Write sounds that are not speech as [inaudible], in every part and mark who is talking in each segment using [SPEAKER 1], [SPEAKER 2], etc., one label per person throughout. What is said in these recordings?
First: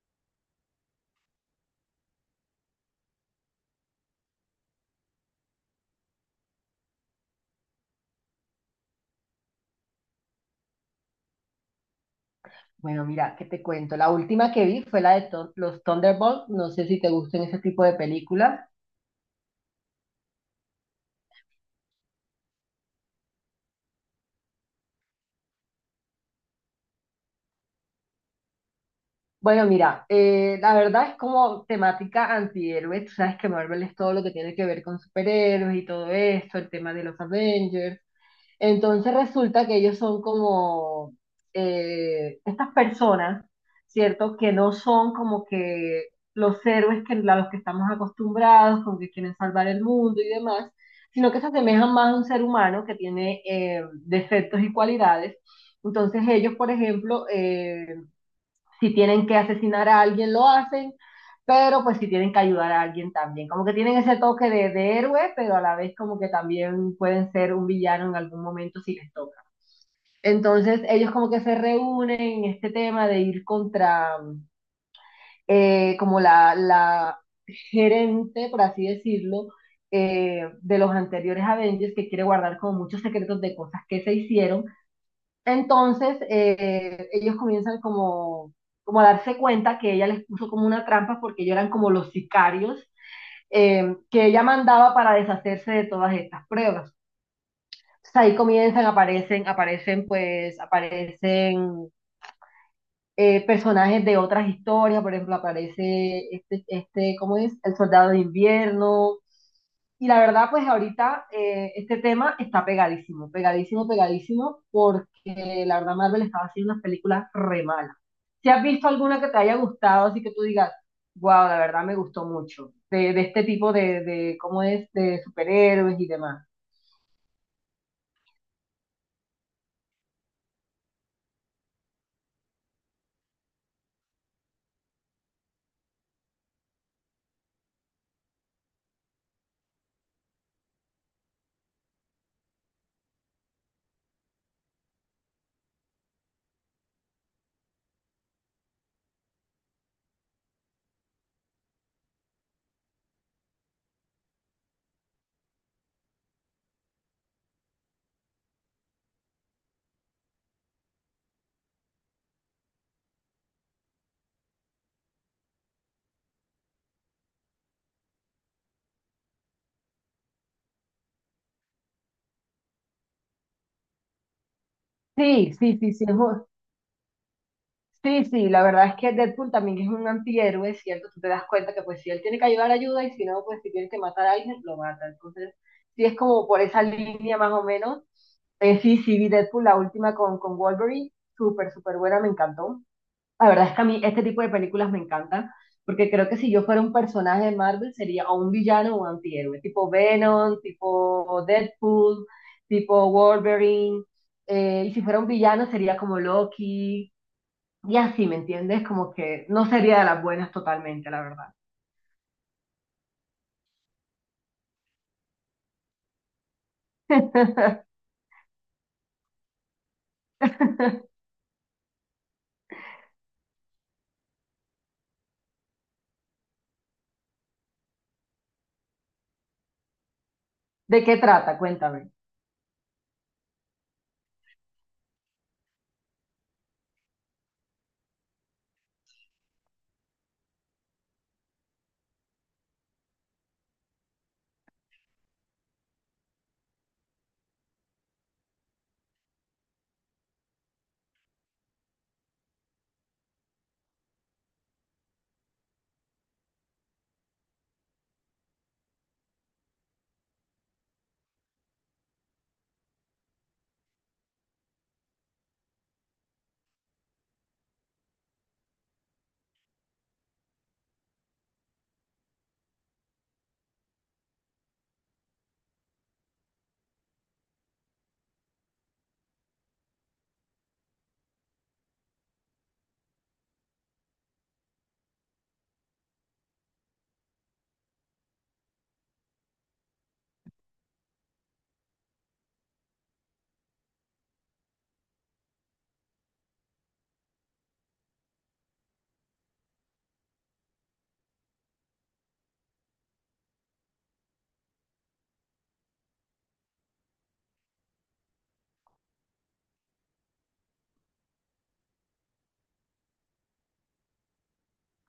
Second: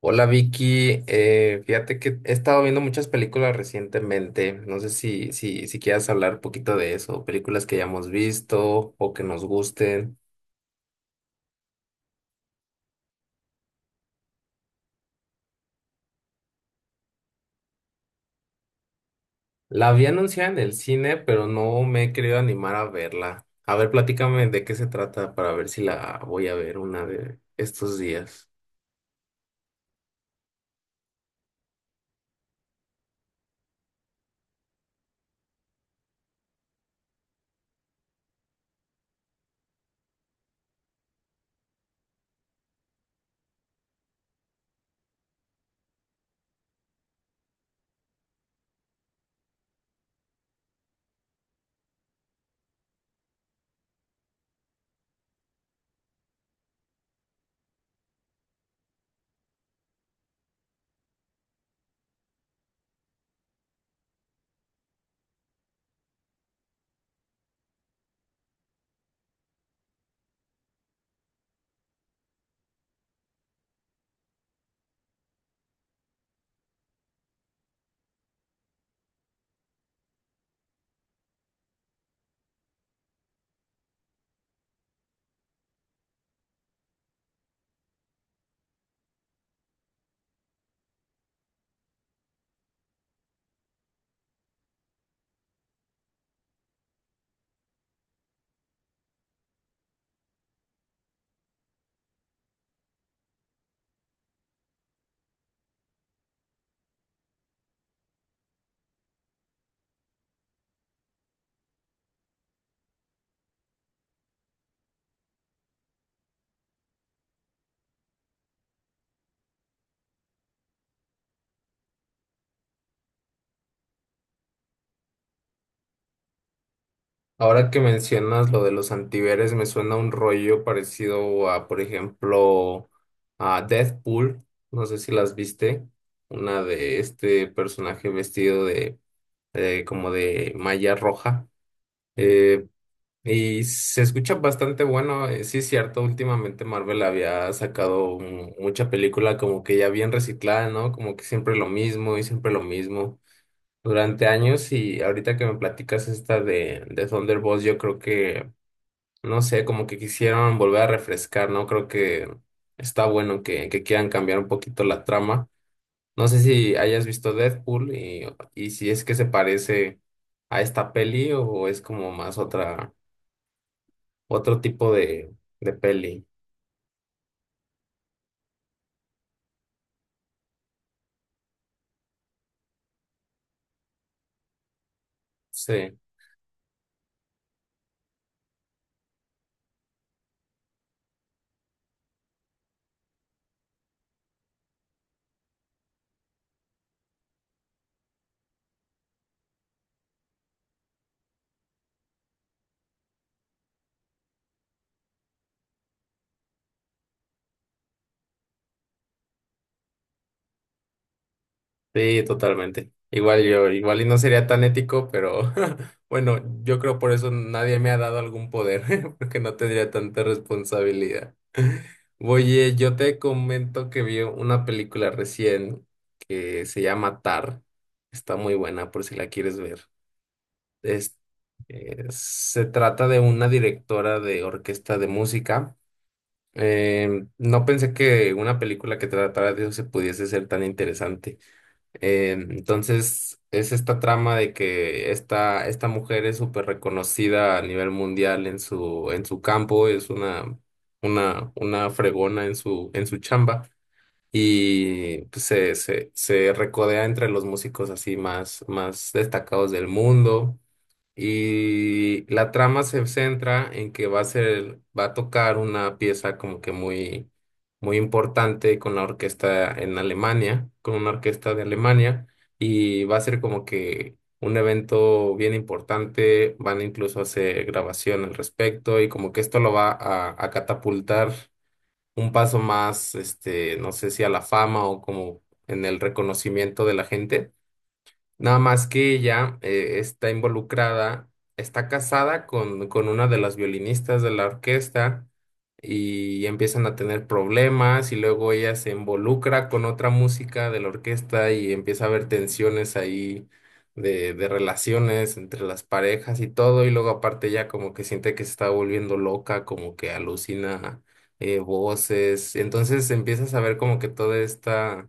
[SPEAKER 1] Hola Vicky, fíjate que he estado viendo muchas películas recientemente. No sé si quieras hablar un poquito de eso, películas que ya hemos visto o que nos gusten.
[SPEAKER 2] Bueno, mira, ¿qué te cuento? La última que vi fue la de los Thunderbolts. No sé si te gustan ese tipo de películas.
[SPEAKER 1] La vi anunciada en el cine, pero no me he querido animar a verla. A ver, platícame de qué se trata para ver si la voy a ver una de estos días.
[SPEAKER 2] Bueno, mira, la verdad es como temática antihéroe. Tú sabes que Marvel es todo lo que tiene que ver con superhéroes y todo esto, el tema de los Avengers. Entonces resulta que ellos son como estas personas, ¿cierto? Que no son como que los héroes a los que estamos acostumbrados, con que quieren salvar el mundo y demás, sino que se asemejan más a un ser humano que tiene defectos y cualidades. Entonces ellos, por ejemplo, si tienen que asesinar a alguien, lo hacen, pero pues si tienen que ayudar a alguien también. Como que tienen ese toque de héroe, pero a la vez como que también pueden ser un villano en algún momento si les toca. Entonces ellos como que se reúnen en este tema de ir contra como la gerente, por así decirlo, de los anteriores Avengers que quiere guardar como muchos secretos de cosas que se hicieron. Entonces, ellos comienzan como a darse cuenta que ella les puso como una trampa, porque ellos eran como los sicarios que ella mandaba para deshacerse de todas estas pruebas. Entonces, ahí comienzan, aparecen personajes de otras historias. Por ejemplo, aparece ¿cómo es? El soldado de invierno. Y la verdad, pues ahorita este tema está pegadísimo, pegadísimo, pegadísimo, porque la verdad Marvel estaba haciendo unas películas re malas. Si has visto alguna que te haya gustado, así que tú digas, wow, la verdad me gustó mucho, de este tipo ¿cómo es? De superhéroes y demás.
[SPEAKER 1] Ahora que mencionas lo de los antihéroes, me suena un rollo parecido a, por ejemplo, a Deathpool. No sé si las viste. Una de este personaje vestido de, como de malla roja. Eh, y se escucha bastante bueno. Sí, es cierto, últimamente Marvel había sacado mucha película como que ya bien reciclada, ¿no? Como que siempre lo mismo y siempre lo mismo durante años y ahorita que me platicas esta de Thunderbolts, yo creo que no sé, como que quisieron volver a refrescar, ¿no? Creo que está bueno que quieran cambiar un poquito la trama. No sé si hayas visto Deadpool y si es que se parece a esta peli o es como más otra, otro tipo
[SPEAKER 2] Sí,
[SPEAKER 1] de
[SPEAKER 2] sí, sí, sí,
[SPEAKER 1] peli.
[SPEAKER 2] sí, sí, la verdad es que Deadpool también es un antihéroe, ¿cierto? Tú te das cuenta que pues si él tiene que ayudar, ayuda, y si no, pues si tiene que matar a alguien, lo mata. Entonces,
[SPEAKER 1] Sí,
[SPEAKER 2] sí, es como por esa línea más o menos. Sí, sí, vi Deadpool, la última con Wolverine, súper, súper buena, me encantó. La verdad es que a mí este tipo de películas me encantan, porque creo que si yo fuera un personaje de Marvel sería o un villano o un antihéroe, tipo Venom, tipo Deadpool, tipo Wolverine, y si fuera un villano sería como Loki, y así, ¿me entiendes? Como que no sería de las buenas totalmente, la verdad.
[SPEAKER 1] sí, totalmente. Igual yo, igual y no sería tan ético, pero [laughs] bueno, yo creo por eso nadie
[SPEAKER 2] [laughs]
[SPEAKER 1] me ha dado algún poder, [laughs] porque no tendría tanta responsabilidad. Oye, yo te comento que vi una película recién que se llama Tar. Está muy buena por si la quieres ver.
[SPEAKER 2] ¿De
[SPEAKER 1] Es-
[SPEAKER 2] qué trata? Cuéntame.
[SPEAKER 1] se trata de una directora de orquesta de música. No pensé que una película que tratara de eso se pudiese ser tan interesante. Entonces, es esta trama de que esta mujer es súper reconocida a nivel mundial en en su campo, es una, una fregona en en su chamba y pues, se recodea entre los músicos así más, más destacados del mundo. Y la trama se centra en que va a ser, va a tocar una pieza como que muy, muy importante con la orquesta en Alemania, con una orquesta de Alemania, y va a ser como que un evento bien importante, van incluso a hacer grabación al respecto, y como que esto lo va a catapultar un paso más, este, no sé si a la fama o como en el reconocimiento de la gente. Nada más que ella está involucrada, está casada con una de las violinistas de la orquesta y empiezan a tener problemas y luego ella se involucra con otra música de la orquesta y empieza a haber tensiones ahí de relaciones entre las parejas y todo y luego aparte ella como que siente que se está volviendo loca, como que alucina voces, entonces empiezas a ver como que toda esta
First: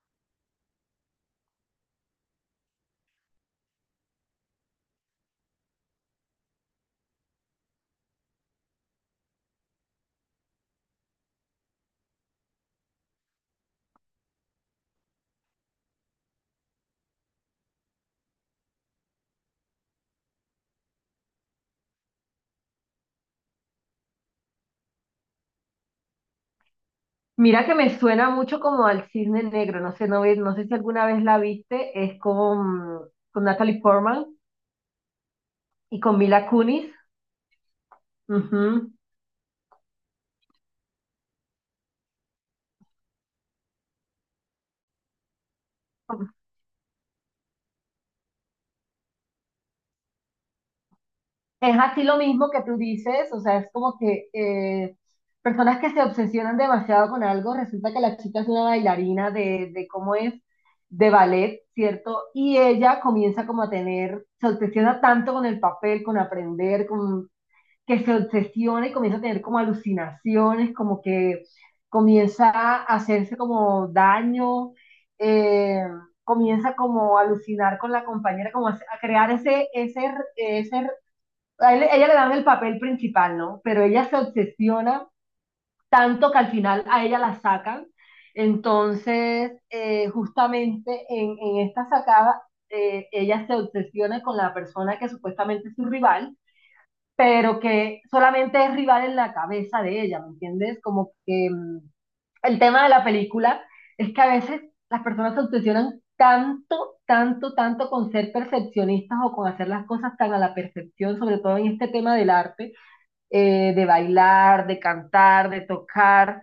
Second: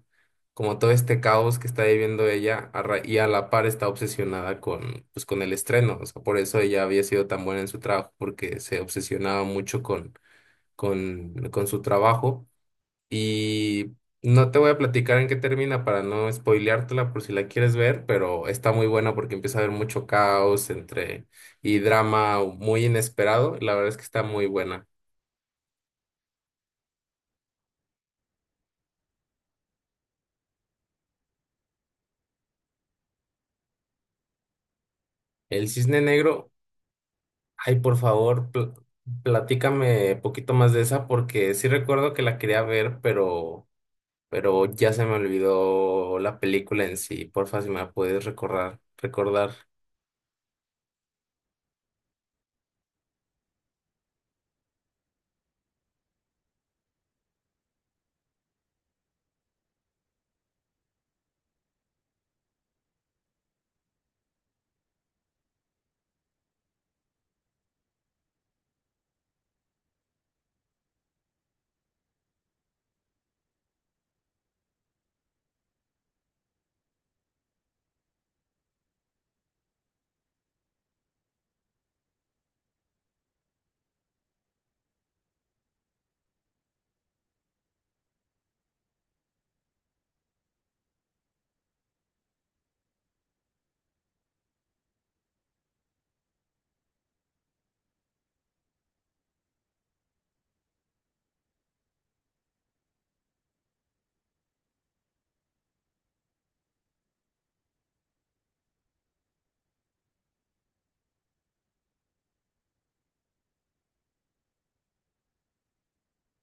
[SPEAKER 1] como todo este caos que está viviendo ella y a la par está obsesionada con, pues, con el estreno. O sea, por eso ella había sido tan buena en su trabajo, porque se obsesionaba mucho con su trabajo. Y no te voy a platicar en qué termina para no spoileártela por si la quieres ver, pero está muy buena porque empieza a haber mucho caos entre y drama muy inesperado. La verdad es que está muy buena.
[SPEAKER 2] Mira que me suena mucho como al Cisne Negro, no sé, no sé si alguna vez la viste, es con Natalie Portman
[SPEAKER 1] El
[SPEAKER 2] y
[SPEAKER 1] Cisne
[SPEAKER 2] con Mila
[SPEAKER 1] Negro.
[SPEAKER 2] Kunis.
[SPEAKER 1] Ay, por favor,
[SPEAKER 2] Ujú.
[SPEAKER 1] platícame poquito más de esa porque sí recuerdo que la quería ver, pero ya se me olvidó la película en sí. Porfa, si me la puedes recordar.
[SPEAKER 2] Es así lo mismo que tú dices, o sea, es como que personas que se obsesionan demasiado con algo. Resulta que la chica es una bailarina de cómo es, de ballet, ¿cierto? Y ella comienza como a tener, se obsesiona tanto con el papel, con aprender, con que se obsesiona y comienza a tener como alucinaciones, como que comienza a hacerse como daño, eh, comienza como a alucinar con la compañera, como a crear ese ella le dan el papel principal, ¿no? Pero ella se obsesiona tanto que al final a ella la sacan. Entonces, justamente esta sacada, ella se obsesiona con la persona que supuestamente es su rival, pero que solamente es rival en la cabeza de ella, ¿me entiendes? Como que el tema de la película es que a veces las personas se obsesionan tanto, tanto, tanto con ser percepcionistas o con hacer las cosas tan a la perfección, sobre todo en este tema del arte, de bailar, de cantar, de tocar,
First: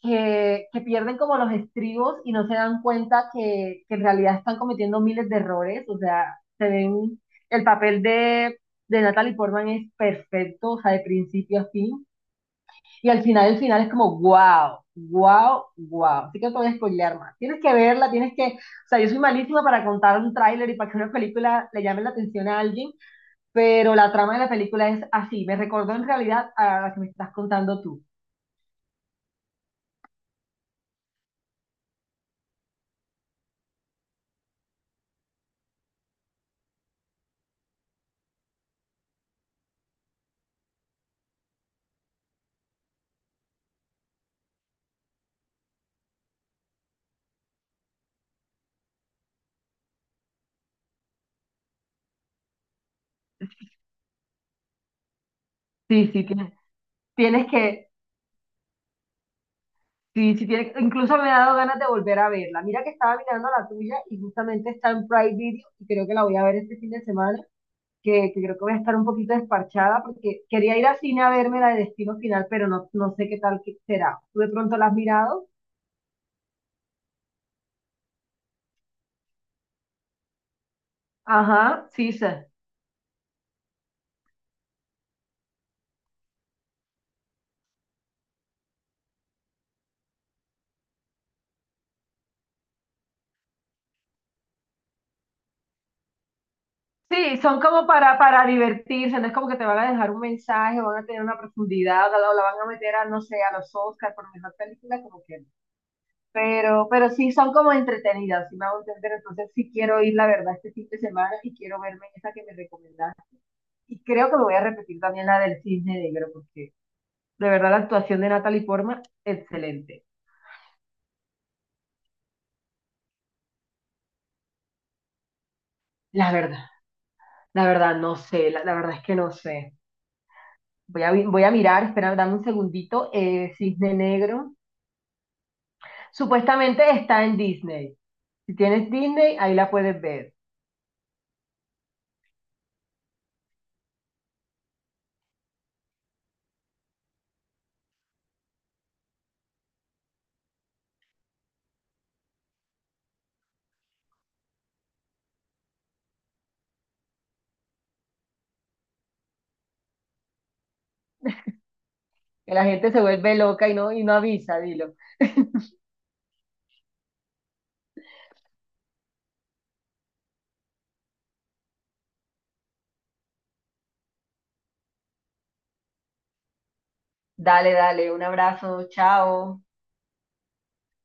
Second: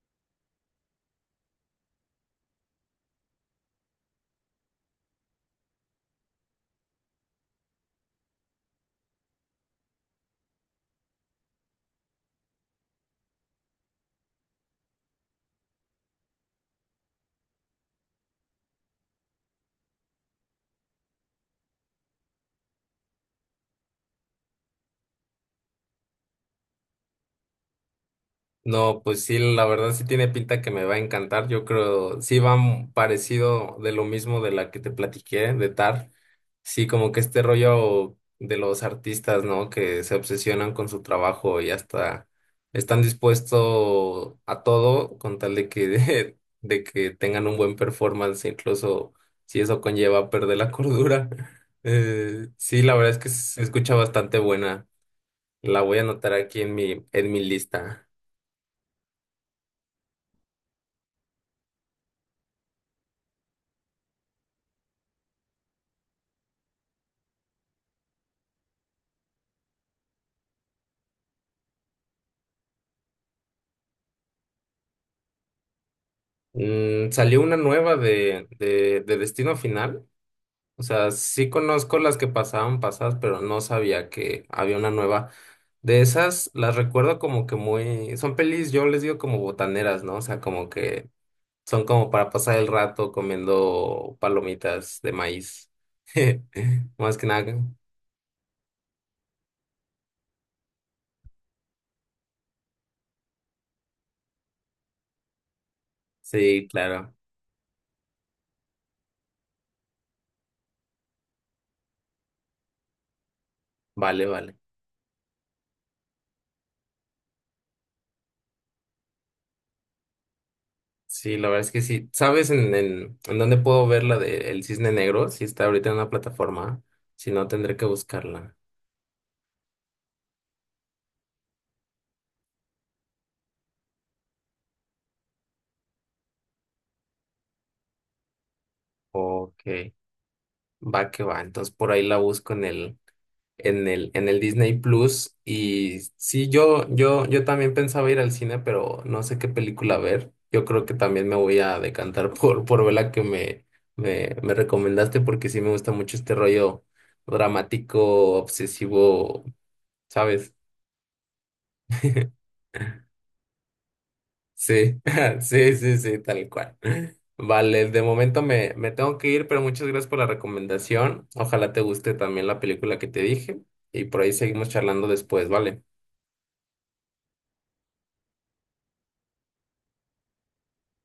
[SPEAKER 2] que pierden como los estribos y no se dan cuenta que en realidad están cometiendo miles de errores. O sea, se ven, el papel de Natalie Portman es perfecto, o sea, de principio a fin, y al final, el final es como, wow, wow, wow. Así que no te voy a spoilear más, tienes que verla, tienes que, o sea, yo soy malísima para contar un tráiler y para que una película le llame la atención a alguien, pero la trama de la película es así, me recordó en realidad a la que me estás contando tú.
[SPEAKER 1] No, pues sí, la verdad sí tiene pinta que me va a encantar. Yo creo, sí va parecido de lo mismo de la que te platiqué, de TAR. Sí, como que este rollo de los artistas, ¿no? Que se obsesionan con su trabajo y hasta están dispuestos a todo con tal de que, [laughs] de que tengan un buen performance, incluso si eso conlleva perder la cordura. [laughs] Sí, la verdad es que se escucha bastante buena. La voy a
[SPEAKER 2] sí, sí,
[SPEAKER 1] anotar
[SPEAKER 2] tienes,
[SPEAKER 1] aquí en en mi
[SPEAKER 2] tienes que.
[SPEAKER 1] lista.
[SPEAKER 2] Sí, sí tiene, incluso me ha dado ganas de volver a verla. Mira que estaba mirando la tuya y justamente está en Prime Video y creo que la voy a ver este fin de semana, que creo que voy a estar un poquito desparchada porque quería ir al cine a verme la de Destino Final, pero no, no sé qué tal que será. ¿Tú de pronto la has mirado?
[SPEAKER 1] Mm, salió una nueva de Destino Final. O sea, sí
[SPEAKER 2] Ajá,
[SPEAKER 1] conozco
[SPEAKER 2] sí,
[SPEAKER 1] las
[SPEAKER 2] sí.
[SPEAKER 1] que pasaban pasadas, pero no sabía que había una nueva. De esas las recuerdo como que muy... Son pelis, yo les digo como botaneras, ¿no? O sea, como que son como para pasar el rato comiendo palomitas de maíz. [laughs] Más que
[SPEAKER 2] Sí,
[SPEAKER 1] nada.
[SPEAKER 2] son como para divertirse, no es como que te van a dejar un mensaje, van a tener una profundidad, o o la van a meter a, no sé, a los Oscars por mejor película, como que.
[SPEAKER 1] Sí,
[SPEAKER 2] Pero
[SPEAKER 1] claro.
[SPEAKER 2] sí son como entretenidas, sí me hago entender. Entonces sí quiero ir, la verdad, este fin de semana, y quiero verme esa que me recomendaste. Y
[SPEAKER 1] Vale,
[SPEAKER 2] creo que me voy
[SPEAKER 1] vale.
[SPEAKER 2] a repetir también la del Cisne Negro, porque de verdad la actuación de Natalie Portman, excelente.
[SPEAKER 1] Sí, la verdad es que sí. ¿Sabes en, en dónde puedo ver la de El Cisne Negro? Si está ahorita en una
[SPEAKER 2] La verdad,
[SPEAKER 1] plataforma. Si no,
[SPEAKER 2] la
[SPEAKER 1] tendré que
[SPEAKER 2] verdad, no sé,
[SPEAKER 1] buscarla.
[SPEAKER 2] la verdad es que no sé. Voy a mirar, espera, dame un segundito. Eh, Cisne Negro. Supuestamente está en Disney. Si tienes Disney, ahí la
[SPEAKER 1] Ok.
[SPEAKER 2] puedes ver.
[SPEAKER 1] Va que va. Entonces por ahí la busco en el, en el Disney Plus. Y sí, yo también pensaba ir al cine, pero no sé qué película ver. Yo creo que también me voy a decantar [laughs] por ver la que me recomendaste, porque sí me gusta mucho este rollo dramático, obsesivo, ¿sabes?
[SPEAKER 2] Que la gente
[SPEAKER 1] [laughs]
[SPEAKER 2] se vuelve loca y no avisa, dilo.
[SPEAKER 1] Sí, [laughs] sí, sí, sí, tal cual. Vale, de momento me tengo que ir, pero muchas gracias por la recomendación. Ojalá te guste también la película que te dije y por ahí seguimos charlando después, ¿vale?
[SPEAKER 2] Dale, dale, un abrazo, chao.